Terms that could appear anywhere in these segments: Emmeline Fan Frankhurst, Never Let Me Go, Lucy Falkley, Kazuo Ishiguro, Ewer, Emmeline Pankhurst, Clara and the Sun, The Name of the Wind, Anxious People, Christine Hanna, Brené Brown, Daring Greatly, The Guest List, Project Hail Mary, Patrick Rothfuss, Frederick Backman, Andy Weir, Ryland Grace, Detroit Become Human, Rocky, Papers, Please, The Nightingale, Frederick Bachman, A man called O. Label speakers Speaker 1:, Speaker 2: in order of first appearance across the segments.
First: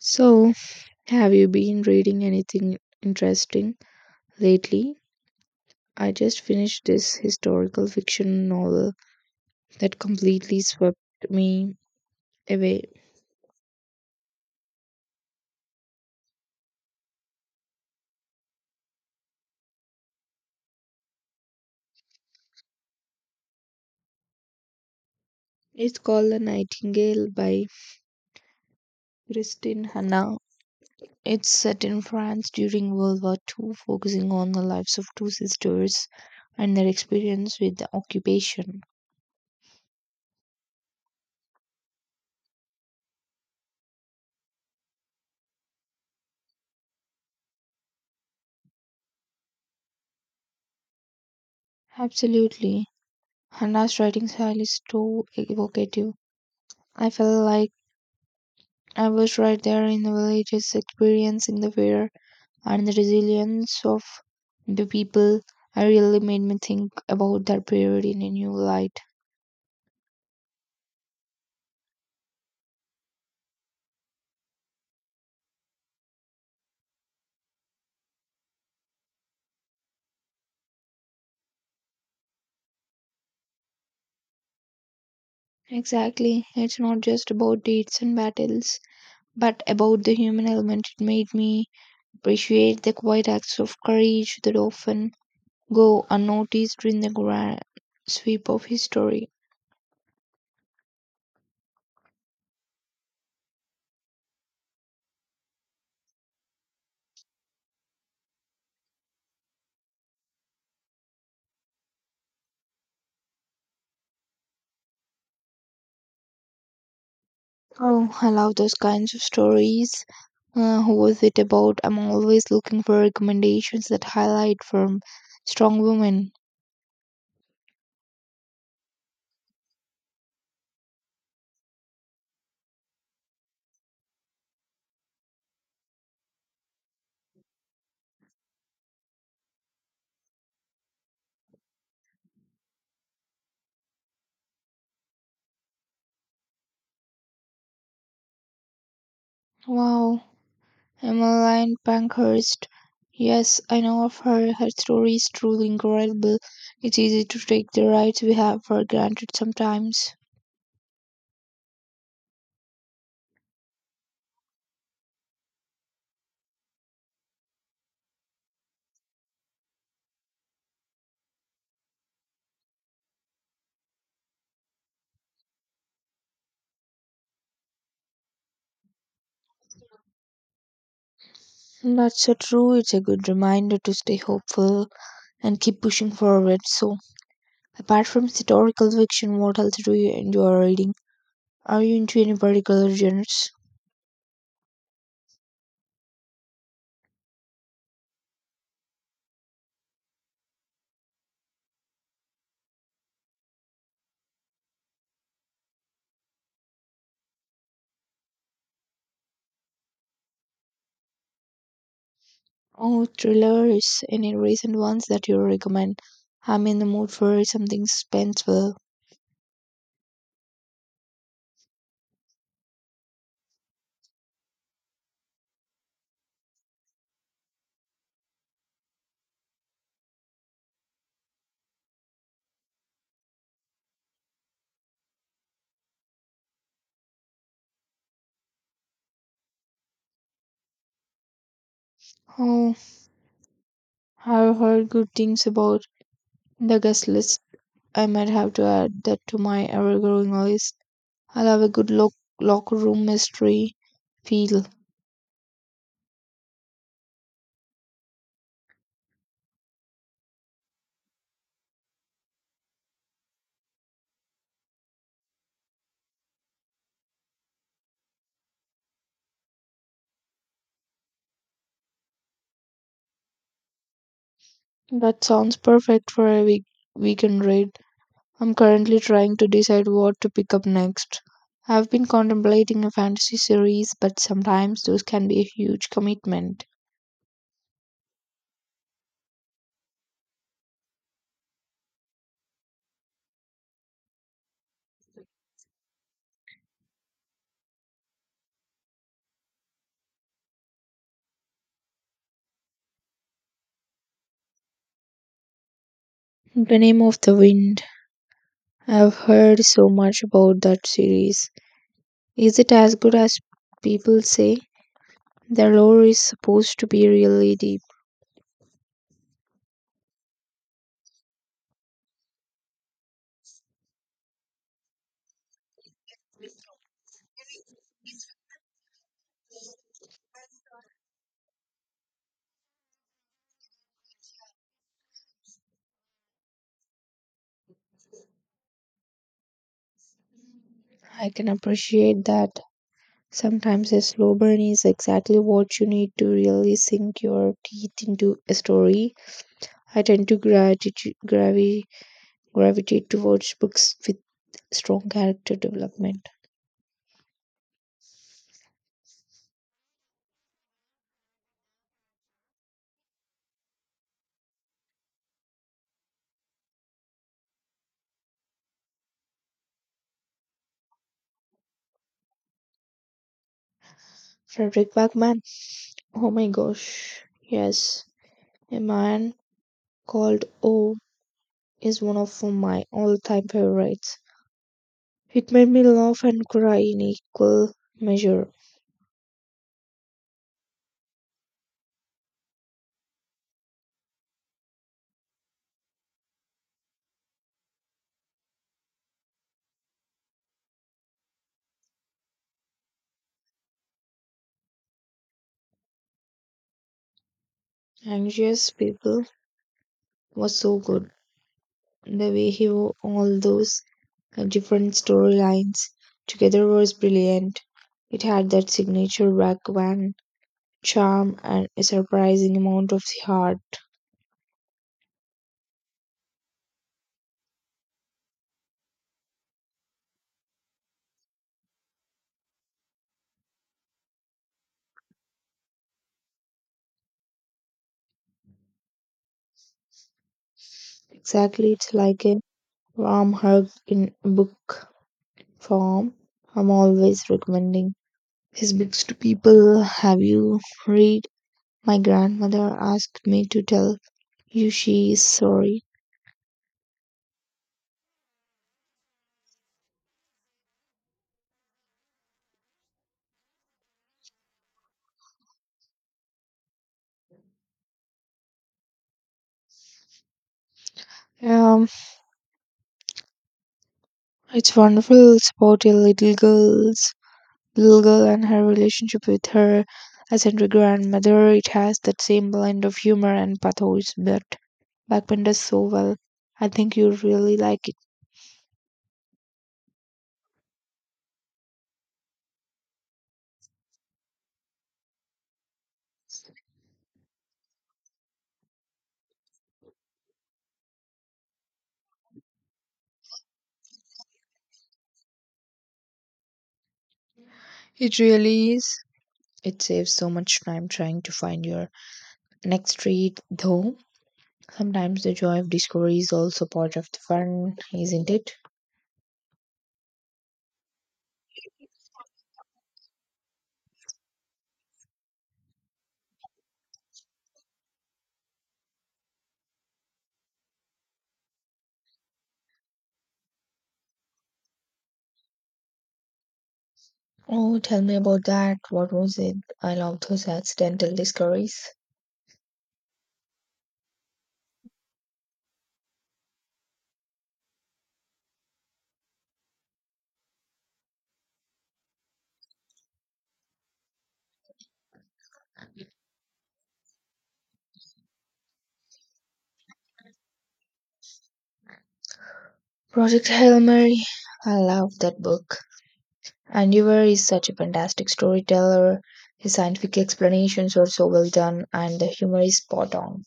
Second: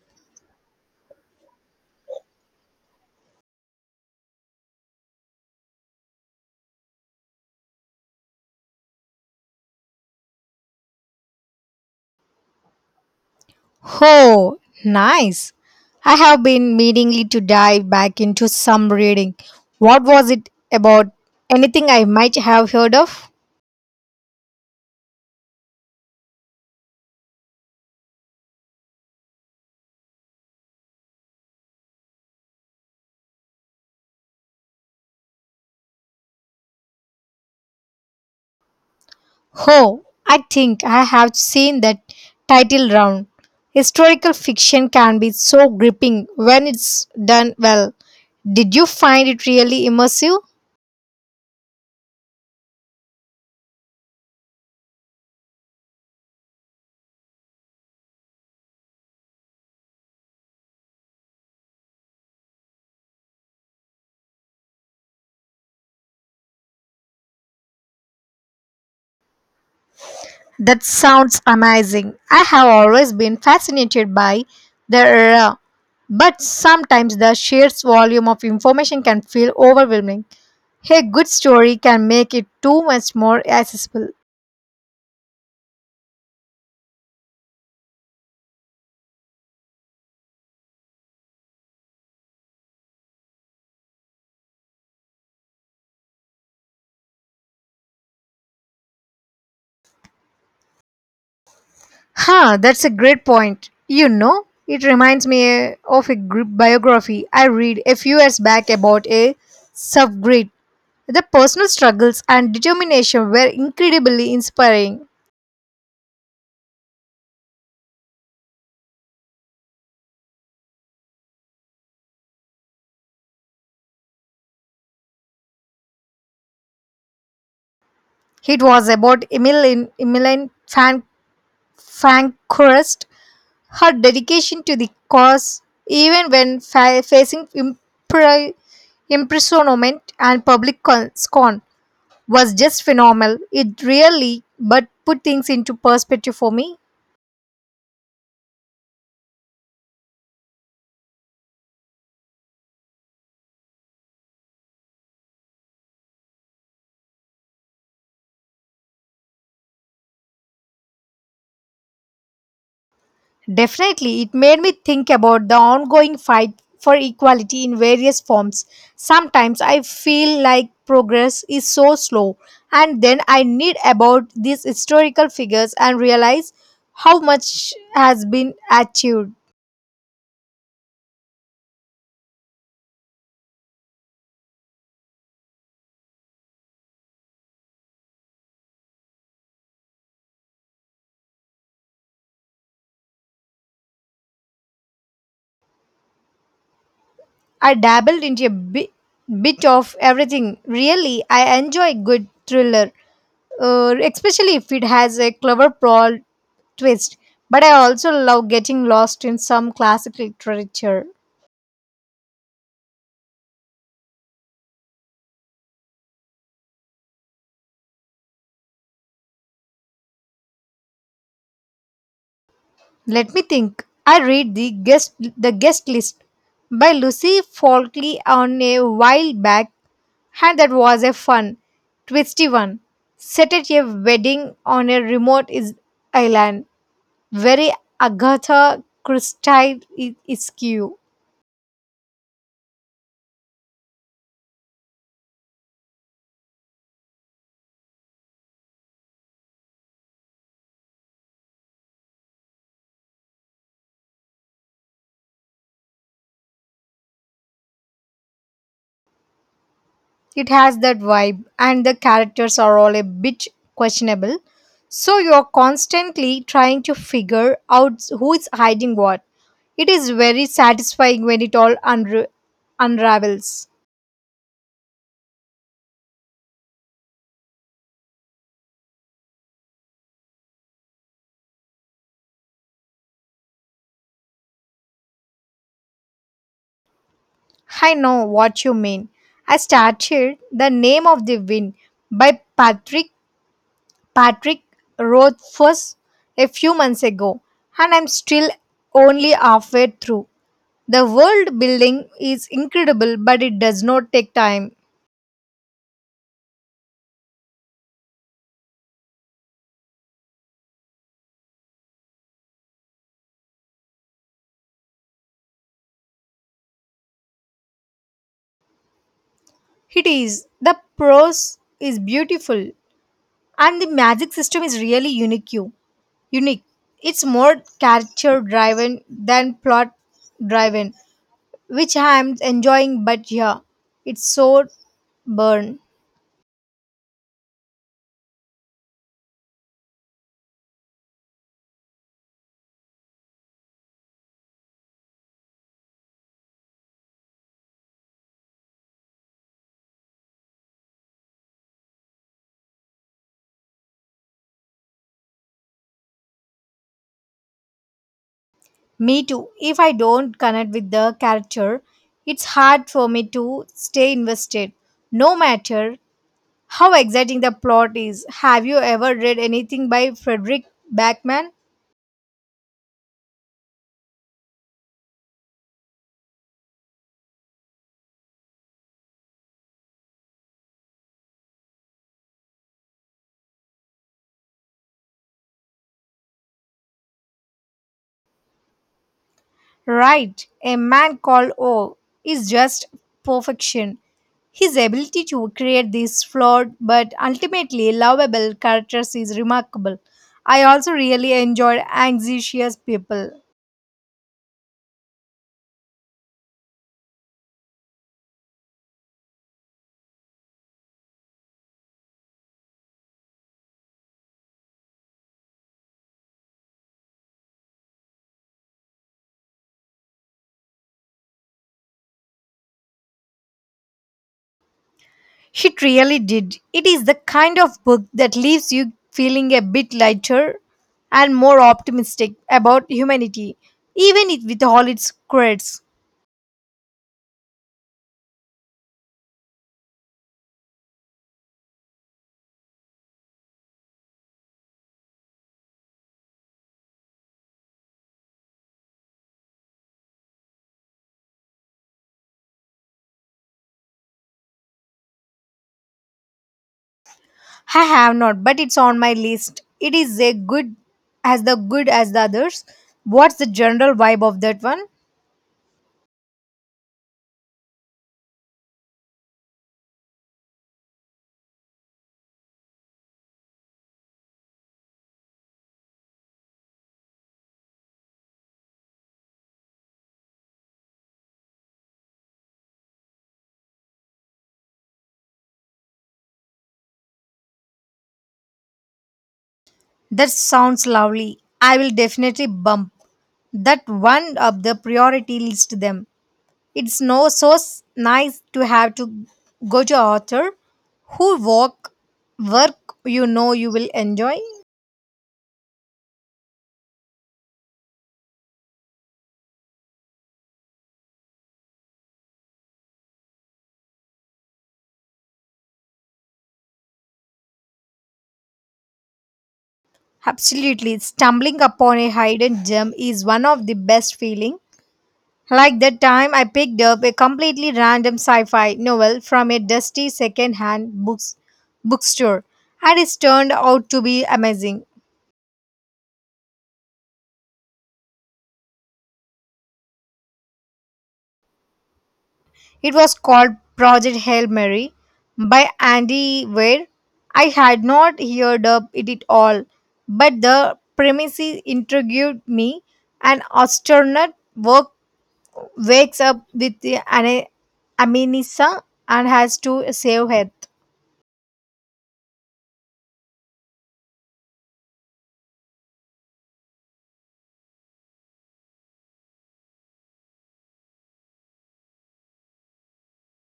Speaker 1: So, have you been reading anything interesting lately? I just finished this historical fiction novel that completely swept me away.
Speaker 2: Oh, nice. I have been meaning to dive back into some reading. What was it about? Anything I might have heard of?
Speaker 1: It's called The Nightingale by Christine Hanna. It's set in France during World War II, focusing on the lives of two sisters and their experience with the occupation.
Speaker 2: Oh, I think I have seen that title round. Historical fiction can be so gripping when it's done well. Did you find it really immersive?
Speaker 1: Absolutely. Hannah's writing style is so evocative. I felt like I was right there in the villages, experiencing the fear and the resilience of the people. I really made me think about that period in a new light.
Speaker 2: That sounds amazing. I have always been fascinated by the era, but sometimes the sheer volume of information can feel overwhelming. A good story can make it too much more accessible.
Speaker 1: Exactly. It's not just about deeds and battles, but about the human element. It made me appreciate the quiet acts of courage that often go unnoticed in the grand sweep of history.
Speaker 2: Huh, that's a great point. You know, it reminds me of a biography I read a few years back about a subgrid. The personal struggles and determination were incredibly inspiring.
Speaker 1: Oh, I love those kinds of stories. Who was it about? I'm always looking for recommendations that highlight from strong women.
Speaker 2: It was about Emmeline Fan Frankhurst, her dedication to the cause even when facing imprisonment and public scorn was just phenomenal. It really but put things into perspective for me.
Speaker 1: Wow, Emmeline Pankhurst. Yes, I know of her. Her story is truly incredible. It's easy to take the rights we have for granted sometimes.
Speaker 2: Definitely, it made me think about the ongoing fight for equality in various forms. Sometimes I feel like progress is so slow, and then I read about these historical figures and realize how much has been achieved.
Speaker 1: That's so true. It's a good reminder to stay hopeful and keep pushing forward. So, apart from historical fiction, what else do you enjoy reading? Are you into any particular genres?
Speaker 2: I dabbled into bit of everything. Really, I enjoy good thriller, especially if it has a clever plot twist. But I also love getting lost in some classic literature.
Speaker 1: Oh, thrillers. Any recent ones that you recommend? I'm in the mood for something suspenseful.
Speaker 2: Let me think. I read the guest list by Lucy Falkley on a while back, and that was a fun, twisty one. Set at a wedding on a remote island. Very Agatha Christie isque.
Speaker 1: Oh, I've heard good things about The Guest List. I might have to add that to my ever-growing list. I love a good locker room mystery feel.
Speaker 2: It has that vibe, and the characters are all a bit questionable. So you're constantly trying to figure out who is hiding what. It is very satisfying when it all unravels.
Speaker 1: That sounds perfect for a weekend read. I'm currently trying to decide what to pick up next. I've been contemplating a fantasy series, but sometimes those can be a huge commitment.
Speaker 2: I know what you mean. I started The Name of the Wind by Patrick Rothfuss a few months ago, and I'm still only halfway through. The world building is incredible, but it does not take time.
Speaker 1: The Name of the Wind. I've heard so much about that series. Is it as good as people say? The lore is supposed to be really deep.
Speaker 2: It is. The prose is beautiful, and the magic system is really unique. It's more character driven than plot driven, which I am enjoying. But yeah, it's so burn.
Speaker 1: I can appreciate that. Sometimes a slow burn is exactly what you need to really sink your teeth into a story. I tend to gravitate towards books with strong character development.
Speaker 2: Me too. If I don't connect with the character, it's hard for me to stay invested. No matter how exciting the plot is. Have you ever read anything by Frederick Backman?
Speaker 1: Frederick Bachman. Oh my gosh. Yes. A man called O is one of my all time favorites. It made me laugh and cry in equal measure.
Speaker 2: Right, a man called O is just perfection. His ability to create these flawed but ultimately lovable characters is remarkable. I also really enjoyed Anxious People.
Speaker 1: Anxious People was so good. The way he wove all those different storylines together was brilliant. It had that signature Bhagwan charm and a surprising amount of heart.
Speaker 2: It really did. It is the kind of book that leaves you feeling a bit lighter and more optimistic about humanity, even it with all its quirks.
Speaker 1: Exactly, it's like a warm hug in book form. I'm always recommending his books to people. Have you read? My grandmother asked me to tell Yushi is sorry.
Speaker 2: I have not, but it's on my list. It is a good as the others. What's the general vibe of that one?
Speaker 1: Um, it's wonderful. It's about a little girl and her relationship with her eccentric grandmother. It has that same blend of humor and pathos, but Backman does so well. I think you really like it.
Speaker 2: That sounds lovely. I will definitely bump that one up the priority list them. It's no so nice to have to go to author who work work, you know you will enjoy.
Speaker 1: It really is. It saves so much time trying to find your next read, though. Sometimes the joy of discovery is also part of the fun, isn't it?
Speaker 2: Absolutely, stumbling upon a hidden gem is one of the best feeling. Like that time I picked up a completely random sci-fi novel from a dusty second-hand bookstore and it turned out to be amazing.
Speaker 1: Oh, tell me about that. What was it? I love those accidental discoveries.
Speaker 2: It was called Project Hail Mary by Andy Weir. I had not heard of it at all, but the premise intrigued me. An work, wakes up with amnesia and has to save Earth.
Speaker 1: Project Hail Mary. I love that book. And Ewer is such a fantastic storyteller. His scientific explanations are so well done, and the humor is spot on.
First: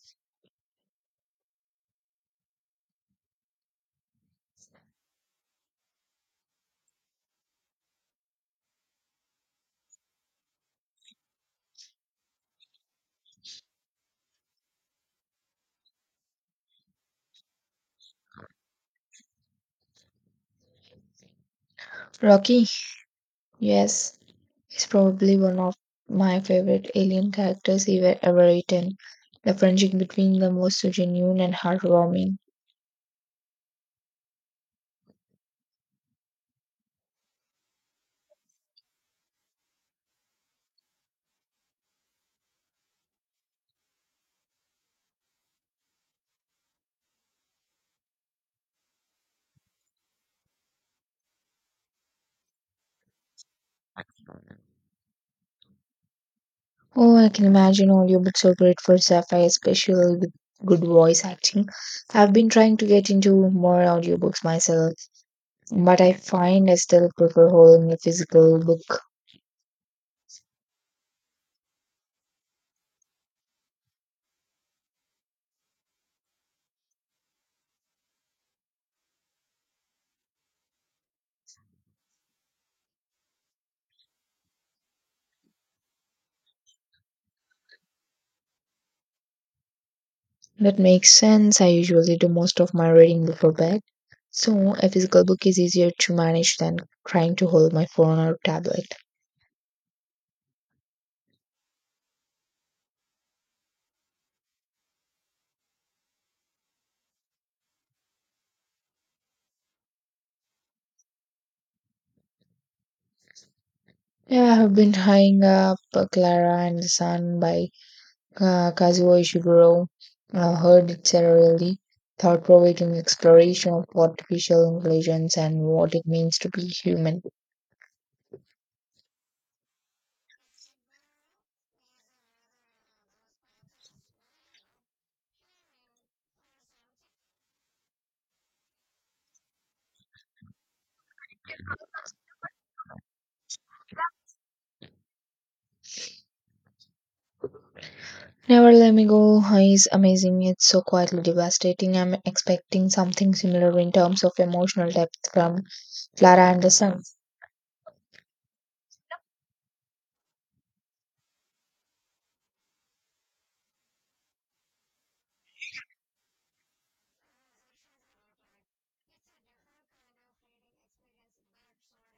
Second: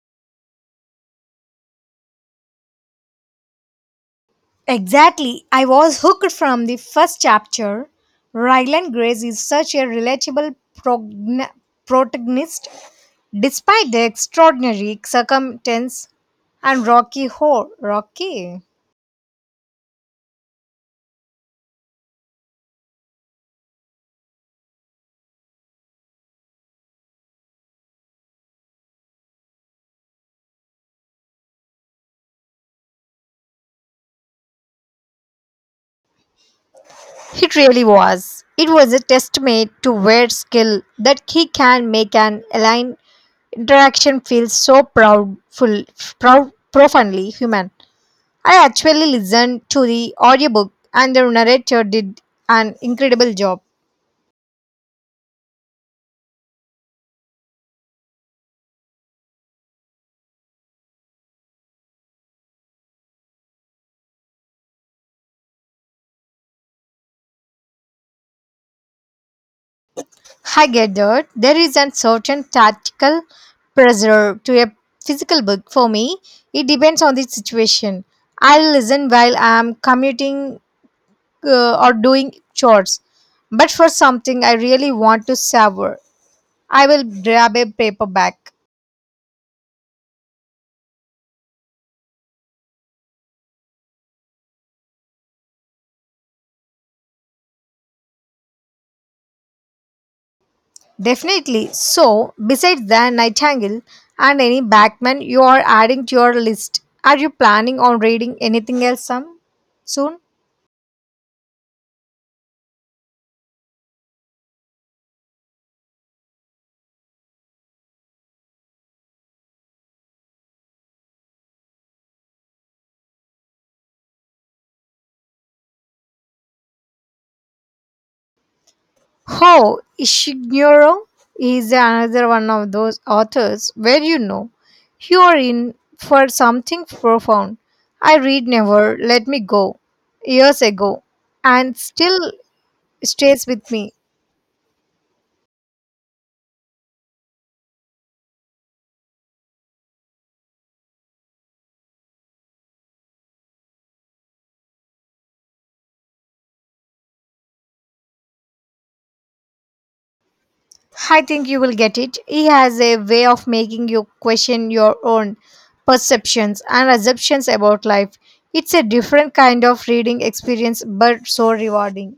Speaker 2: Exactly. I was hooked from the first chapter. Ryland Grace is such a relatable progn- protagonist despite the extraordinary circumstance and Rocky Horror. Rocky.
Speaker 1: Rocky, yes, is probably one of my favorite alien characters ever written. The friendship between them was so genuine and heartwarming.
Speaker 2: It really was. It was a testament to Wade's skill that he can make an aligned interaction feel so profoundly human. I actually listened to the audiobook and the narrator did an incredible job.
Speaker 1: Oh, I can imagine audiobooks are great for sci-fi, especially with good voice acting. I've been trying to get into more audiobooks myself. But I find I still prefer holding a physical book.
Speaker 2: I get that. There is a certain tactical pressure to a physical book. For me, it depends on the situation. I'll listen while I'm commuting or doing chores. But for something I really want to savor, I will grab a paperback.
Speaker 1: That makes sense. I usually do most of my reading before bed. So a physical book is easier to manage than trying to hold my phone or tablet.
Speaker 2: Definitely. So, besides the Nightingale and any Backman you are adding to your list, are you planning on reading anything else some soon?
Speaker 1: Yeah, I have been eyeing up Clara and the Sun by Kazuo Ishiguro. I heard it's a really thought-provoking exploration of artificial intelligence and what it means to be human.
Speaker 2: How Ishiguro is another one of those authors where you know you are in for something profound. I read Never Let Me Go years ago and still stays with me.
Speaker 1: Never Let Me Go is amazing. It's so quietly devastating. I'm expecting something similar in terms of emotional depth from Clara and the Sun.
Speaker 2: I think you will get it. He has a way of making you question your own perceptions and assumptions about life. It's a different kind of reading experience but so rewarding.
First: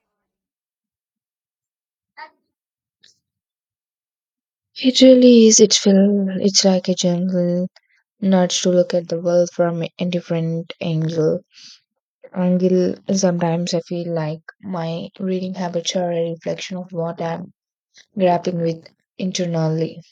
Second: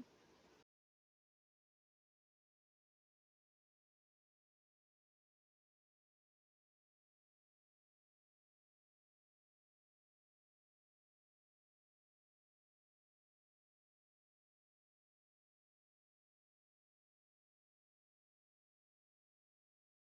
Speaker 1: It really is. It's like a gentle nudge to look at the world from a different angle. Sometimes I feel like my reading habits are a reflection of what I'm grappling with internally.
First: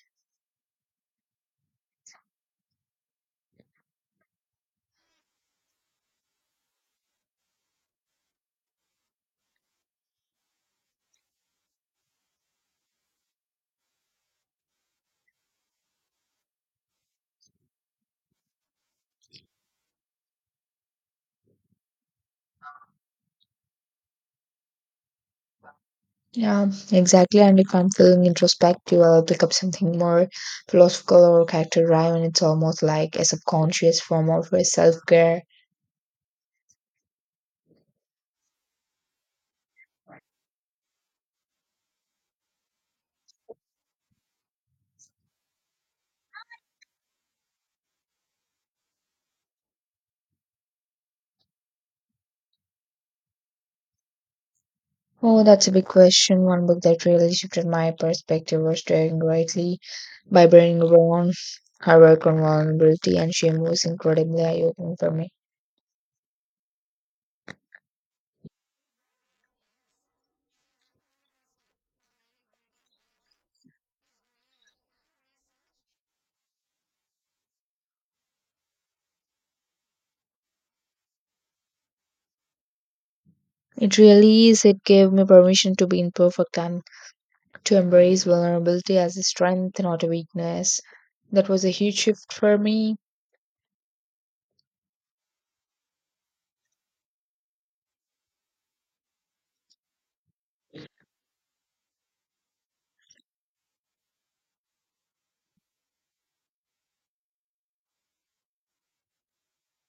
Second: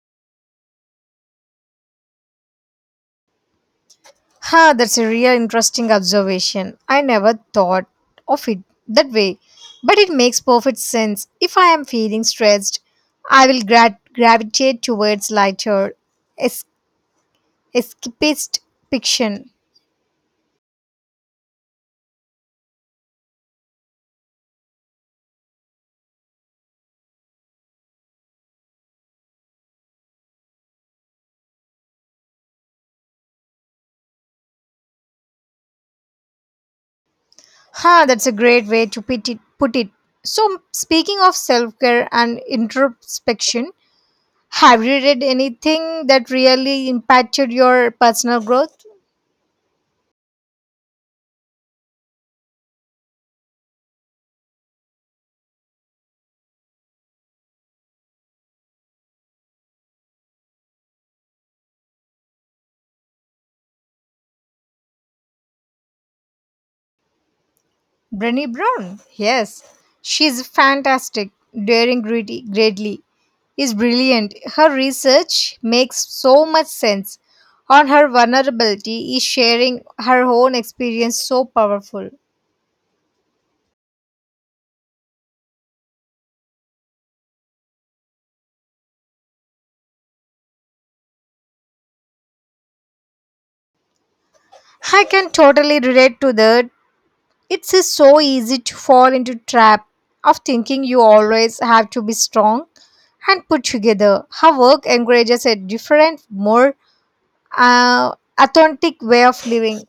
Speaker 2: Ha, that's a real interesting observation. I never thought of it that way. But it makes perfect sense. If I am feeling stressed, I will gravitate towards lighter, es- escapist fiction.
Speaker 1: Yeah, exactly. And if I'm feeling introspective, I'll pick up something more philosophical or character driven. It's almost like a subconscious form of self care.
Speaker 2: Ha, that's a great way to put it. So, speaking of self care and introspection, have you read anything that really impacted your personal growth?
Speaker 1: Oh, that's a big question. One book that really shifted my perspective was Daring Greatly by Brené Brown. Her work on vulnerability and shame was incredibly eye opening for me.
Speaker 2: Brenny Brown? Yes, she's fantastic. Greatly is brilliant. Her research makes so much sense. On her vulnerability is sharing her own experience so powerful.
Speaker 1: It really is. It gave me permission to be imperfect and to embrace vulnerability as a strength, not a weakness. That was a huge shift for me.
Speaker 2: I can totally relate to that. It's so easy to fall into trap of thinking you always have to be strong and put together. Her work encourages a different, more uh, authentic way of living.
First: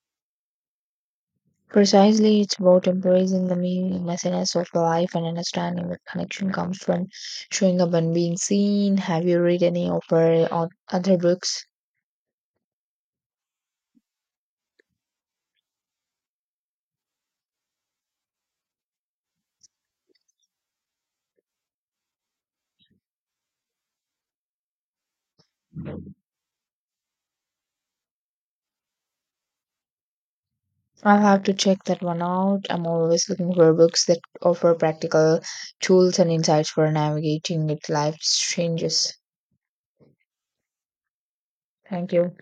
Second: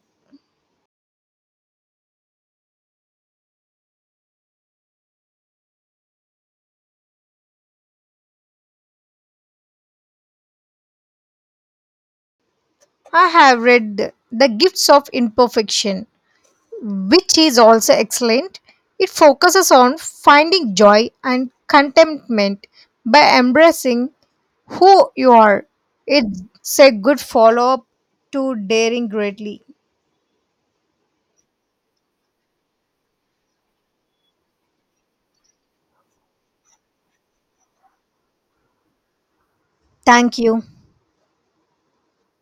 Speaker 1: Precisely, it's about embracing the meaninglessness of life and understanding that connection comes from showing up and being seen. Have you read any of her other books?
Speaker 2: I have read The Gifts of Imperfection, which is also excellent. It focuses on finding joy and contentment by embracing who you are. It's a good follow up to Daring Greatly.
Speaker 1: I'll have to check that one out. I'm always looking for books that offer practical tools and insights for navigating with life's changes.
Speaker 2: Thank you.
Speaker 1: Thank you.